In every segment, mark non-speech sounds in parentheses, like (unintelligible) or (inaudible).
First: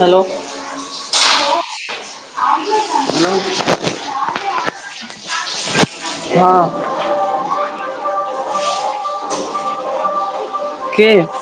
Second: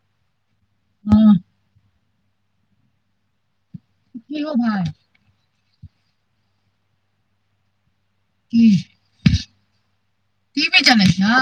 Hello. हँ। (unintelligible) की यौ भाई। हँ। हुं, टी वी चलै छौ।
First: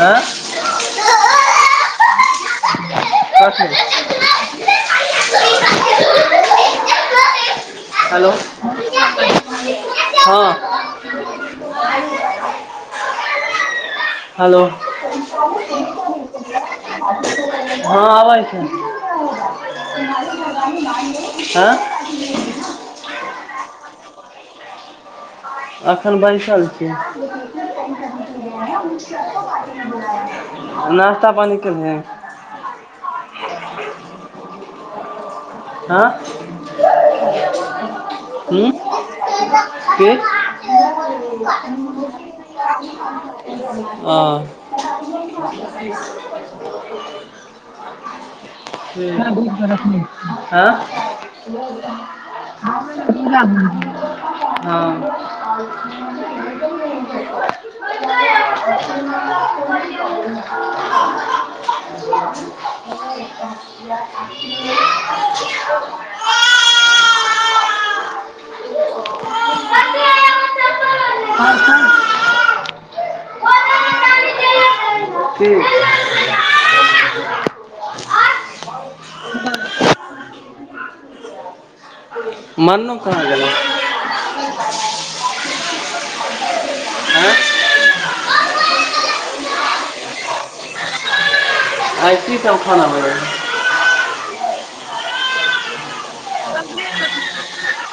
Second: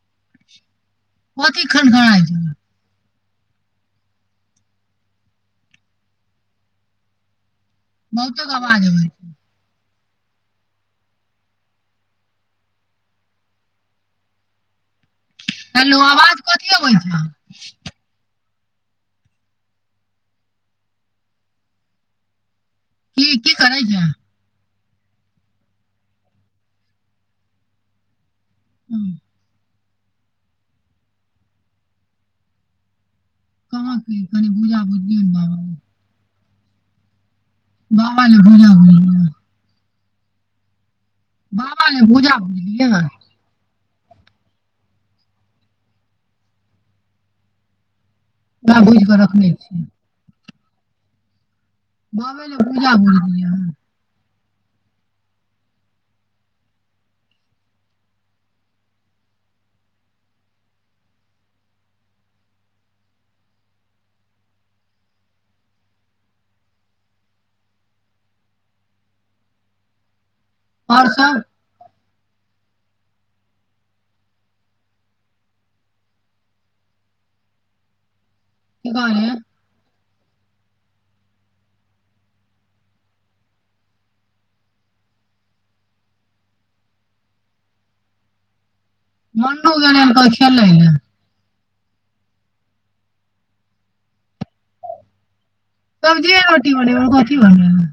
आँ। कथि खन खनाई छौ। (unintelligible) हेलो, बहुते आवाज अबै हँ। हैेलो। छै हेलो आवाज कथी अबै छौ हँ आबै छै, आँ। हुं, की करै छें। एखन बैसल छी। हँ, नाश्ता पानि केलिहें। कहां केलियै कनि भुजा भुजी दियौ नेे हँ बाबा उँ। लए की? बाबा ले भुजा भुझलियै। हां। बाबा लए भूजा भुजलियै ओकरा भूजि कऽ सैह भुजिके छियै रखने छै। बाबे लए आँ। भूजा भुजलियै हँ। (unintelligible) (unintelligible) (unintelligible) (unintelligible) और सब? की। कि कहलियै। मनु कहाँ गेलै? आँय। मनु गेलै हन खेलै ले। आइ की सब खाना बनलै हें? सब्जिये रोटी बनेवै कथि बनेवै।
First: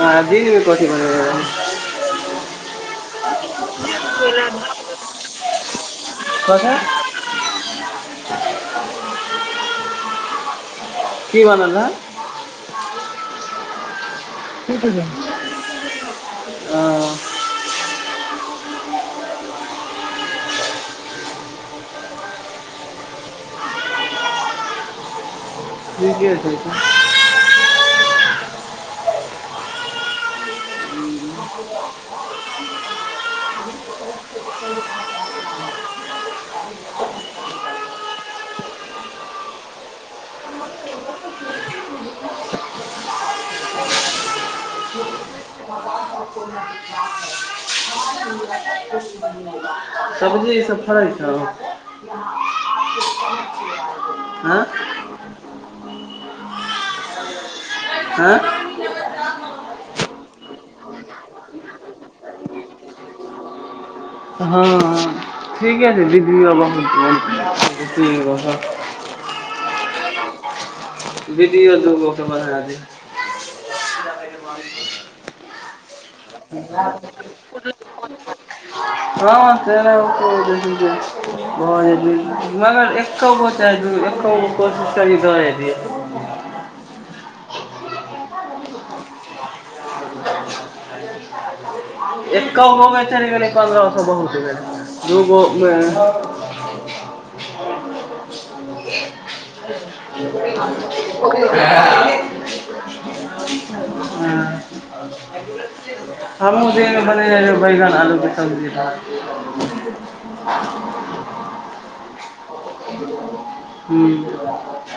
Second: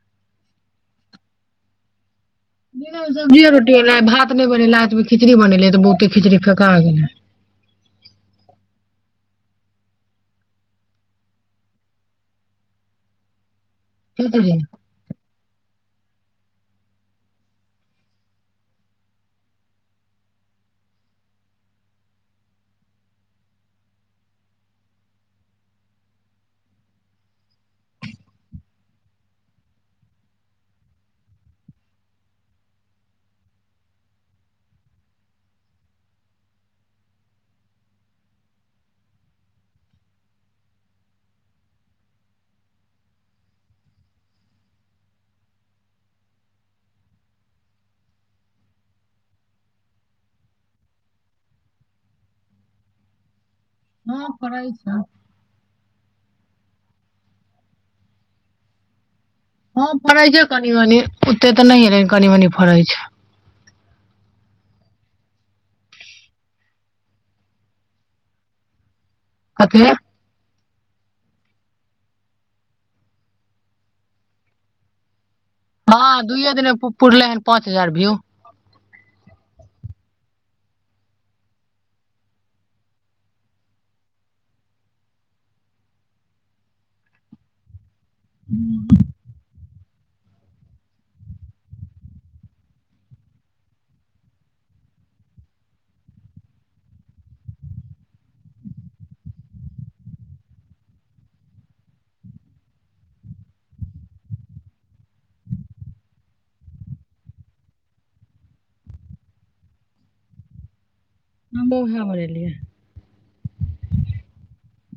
आ दिनमे कथि बनल रहै? दिनो मे सब्जिये रोटी बनल रहै, भात नहि बनेलियै, राति मे खिचड़ी बनेलियै तऽ बहुते खिचड़ी फेका कथी गेलै। की बनल रहै? बिलकुल नै। आं। ठीक ठीक (unintelligible) सब्जी ई सब फड़ै छौ। हँ पढ़ै छै। हें। हँ फड़ै छै कनी मनी, ओते तऽ नहि लेकिन कनी मनी फड़ै छै। हँ, ठीके छै दीदी बाबा (unintelligible) कथि ये। वीडियो दु गो के बना (inaudible) (inaudible) हँ दुूयए दिने में पुरले हन पाँच हजार भ्यू। (inaudible) (inaudible) हू। एक गो में चल गेलइ पन्द्रह सए (inaudible) दूगो में। ह। हमूँ दिन में बनेने रहियै बैगन आलूके सब्जी भात। (inaudible) हमहू ओहे बनेलिये। ह्म। ओ। (inaudible)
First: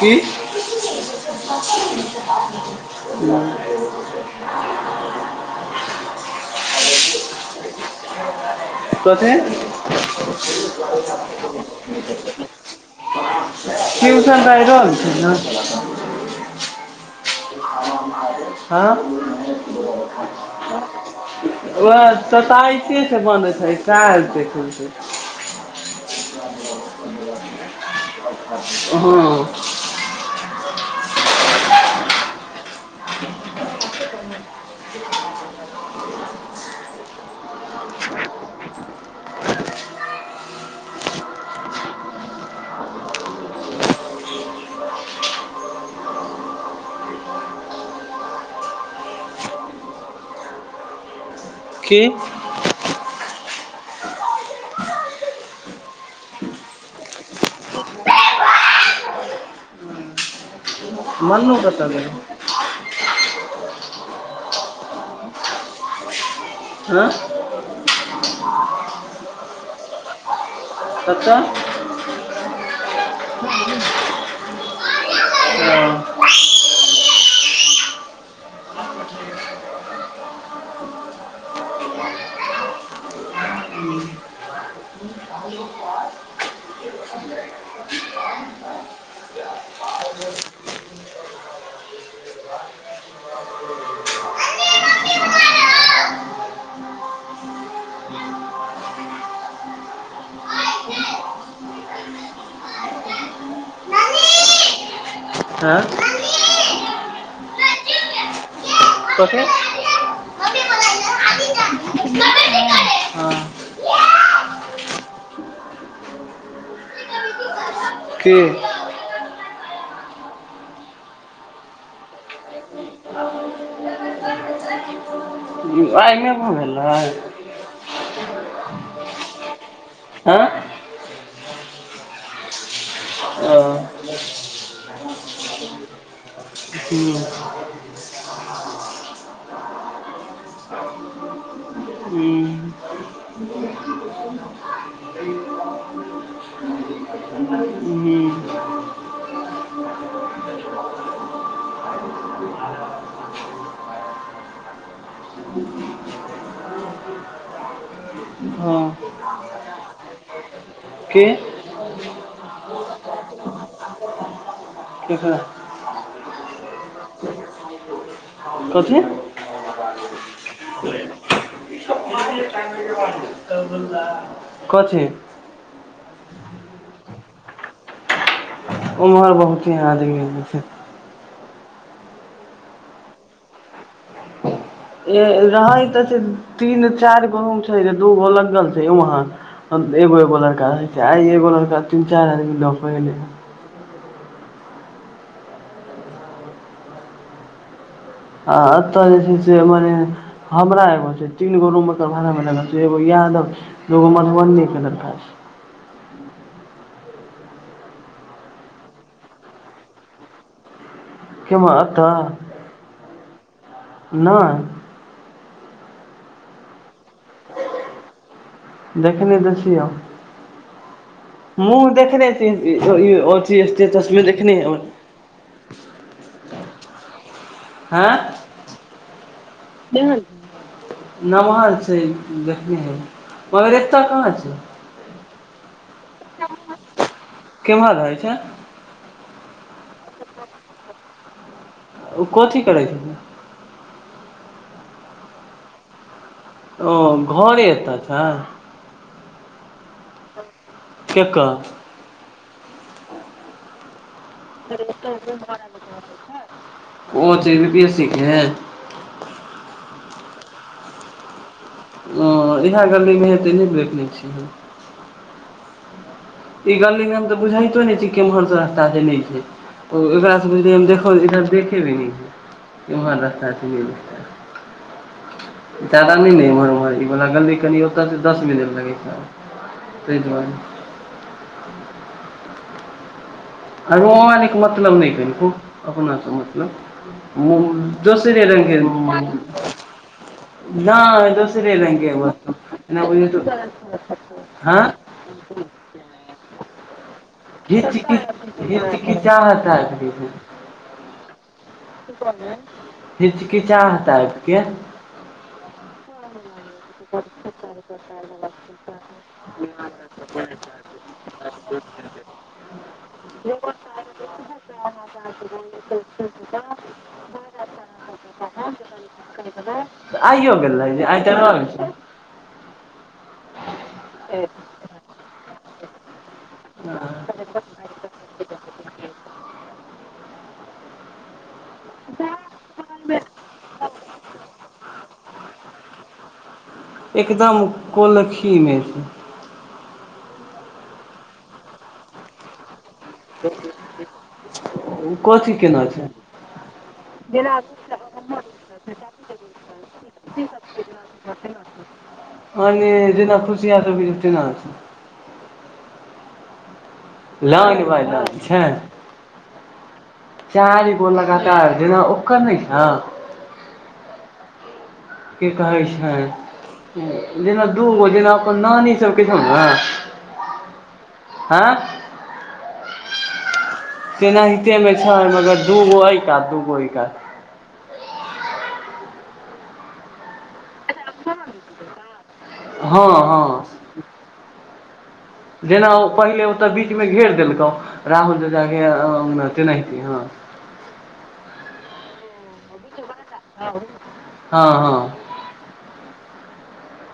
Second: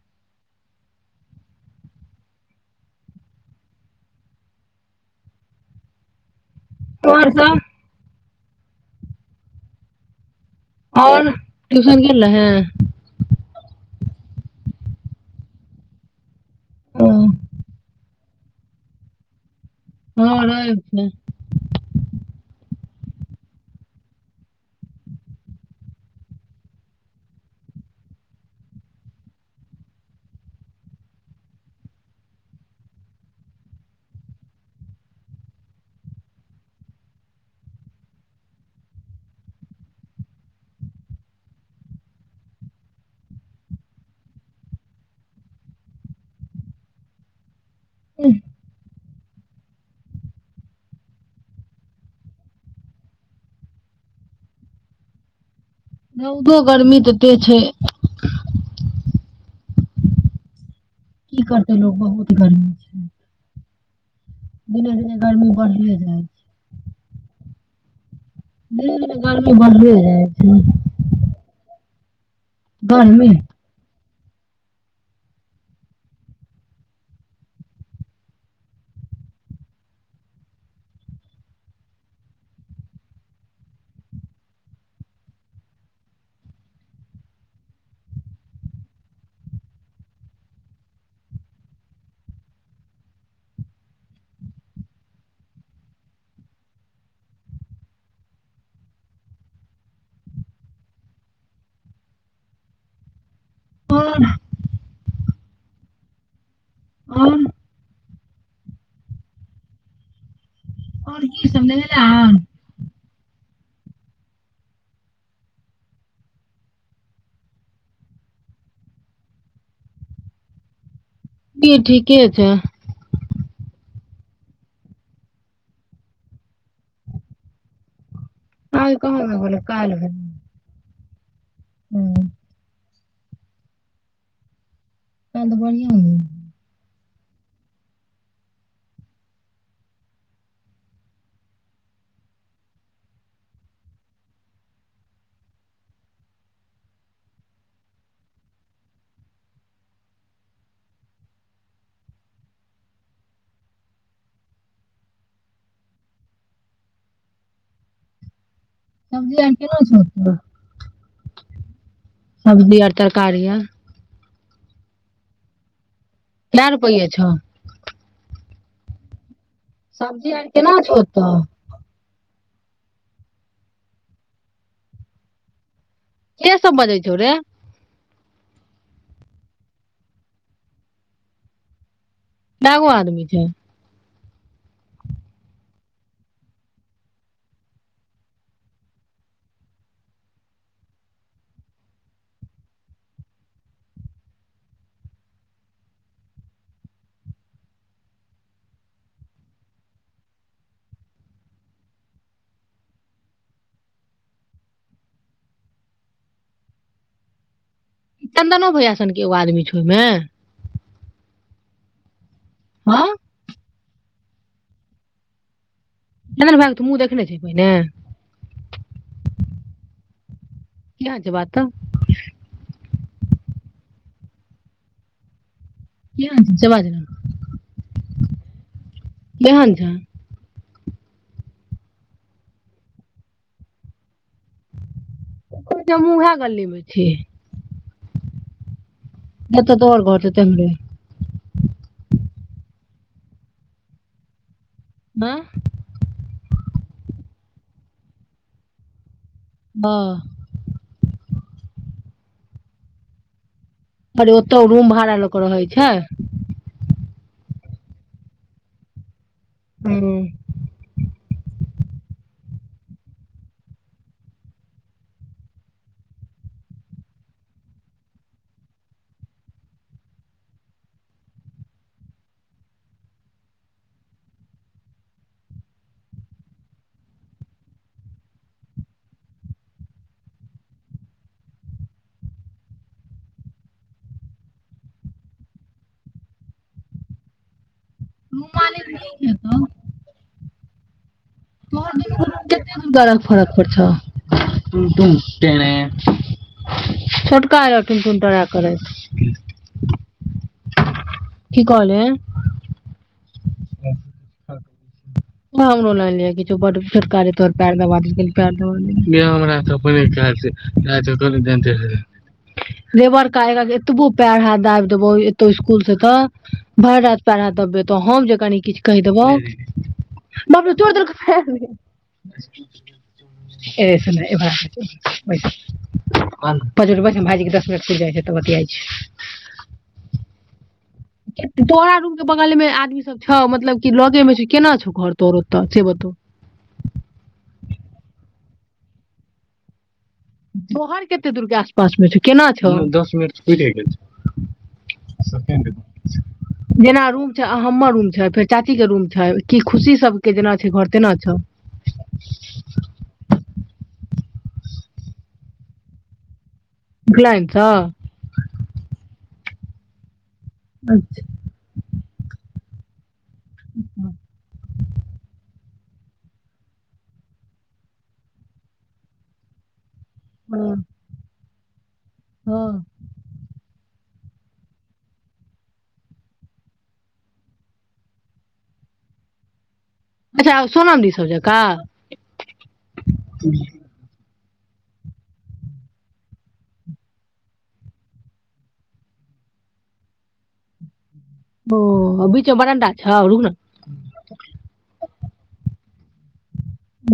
(inaudible) की? (inaudible) (inaudible) कथी? आओर ट्यूशन गेल रहैं? ट्यूशन तऽ आइ रोयब छै ने। हँ हँ। रैब छै ओएह तोताइते छै बनै छै (inaudible) हँ। (inaudible) ह। की। रौदो गर्मी त एते छै। की मन्नू करत कतऽ लोको गेलै बहुत गर्मी छै। दिने दिनेे गर्मी बढ़ले जाइ। आँ। दिने दिने गर्मी बढ़ले जाइ छै। कतय? गर्मी। ह। आओर। ऐ तऽ। और कथी? हँ आर ई सब नेने जा हऽ। के? (inaudible) ठीके छै। पीयूष आइग नै भ गेल रहै। आइ कहां (inaudible) कैल्ह भे ऐ। हू ह तहन तऽ बढ़ियां है। हूँ। हूँ। (unintelligible) हूँ। (unintelligible) हँ। सब्जी ओर केलौ के (unintelligible) सब्जी और तरकारी और? किकरब। केए रुपैए छौ? कथी? सब्जी और केना छौ ओतऽ? ई सब (unintelligible) कथि? के सब बजै छौ रे? ओम्हर बहुते आदमी छै। केएगो आदमी छै। (unintelligible) ए रहै तऽ छै तीन चार गो हम छै जे दू गो लगल छै वहाँ। एगो एगो लड़का रहै छै आय एगो लड़का तीन चैर आदमी लऽ के एलै या। आ अतऽ जे छै से एम्हर एहेन। हमरा एगो छै तीन गो रूम एकर भाड़ा मे लागल छै एगो यादव। लोग मधुबनी के लड़का छै। चन्दनो भैयाासनके एगो आदमी छौ ओहिमे? केम्हर अतऽ? हँ। नैय। चन्दन भाय के तु मुँह देखने छी पहिने? देखने तऽ छियौ। की हाल (unintelligible) बात। तऽ मुँह देखने अथि स्टेटस मे देखने हीयै ओना। की हाल चै जबाज रौ? हँ केहन छै की भेलौ। नम्हर छै देखने हेबै। पर एतऽ कहाँ छै? कहै छै हम उहे गल्ली मे छी। केम्हर रहै छै? जतऽ तोहर घर छौ तेहन्रे। ओ कथी करै छै? बां ओ घरे एतऽ छै? हँ। केकर अरे ओतऽ उ रूम भाड़ा लऽ के रहै छै। कोच (inaudible) सिखै हैं ह्म्म। ओ इएह गललीमे हेतै नहि देखने छी। ई गलिदन तऽ बुझइतो ने छै केम्हर स रस्ता देने छै। (inaudible) ओम्हर रस्ता छैहे (inaudible) जाादा नहि ने एम्हर उमहर इ वला गली कनि ओ दस मिनट लगै छै। ताहि दुवारे। आरो आन के मतलब नहि कनिको अपनासँ मतलब। दोसरे रूम रङंगके मालिक नीक हेतौ नाइ। (inaudible) छोटका तऽ हँ रहथिन टुन तड़ा करैत। की चाहऽ रहता ह की? की कहल ही? हिचकिचाह टाइपके। (inaudible) (inaudible) ह देबर क आग के एतबो पैर हाथ दाबि देबौ एतौ इसकूल से तऽ भरि रा पैर हाथ दबबेतौ हम जे कनी किछु कहि देबौ आइयो बाप रे गेल तोइर रहै छै देलकौ आइ तऽ रहल छै पै (inaudible) (inaudible) भाईजी के दस मिनट में जाइ छै तऽ बतियाइ छी। तोहरा रूम के बगल मे आदमी सब छौ मतलब कि लगे मे छौ केना छौ घर तोर ओत से बता? एकदम कोलखीमे। तोहर कते दूर के आसपास मे छौ केना छौ दस मिनट। पुरि गेल छै ओ कथी सेकेंड केना छै? (inaudible) जेना रूम छै आ हमर रूम छै फेर चाची के रूम छै की खुशी सबके जेना छै घर तेना छौ मने जेना खुशिया सब के छै तेना छै। उपनयन सँ लग भाय लग छै चारि गो लगा तार जेना ओकर नहि छ। ह ह की कहै छै? जेना दूगो जेना अपन नानी सबके छौ ना। हँ। हे। हँ। तेनाहितेमे छै मगर दूगो एहि कात दूगो एहि कात। अच्छा सोनम दी सब जकाँ? हँ हँ जेना ओ पहिले ओ तऽ बीचमे घेर देलकौ राहुल जका तेनाहिते हँ। ओ और बीच में बरंडा छौ? रुक ना। हँ हँ।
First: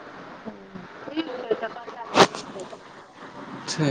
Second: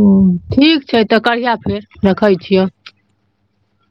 ओ ठीक छै तऽ करिह फेर रखइ छियऽ। छै।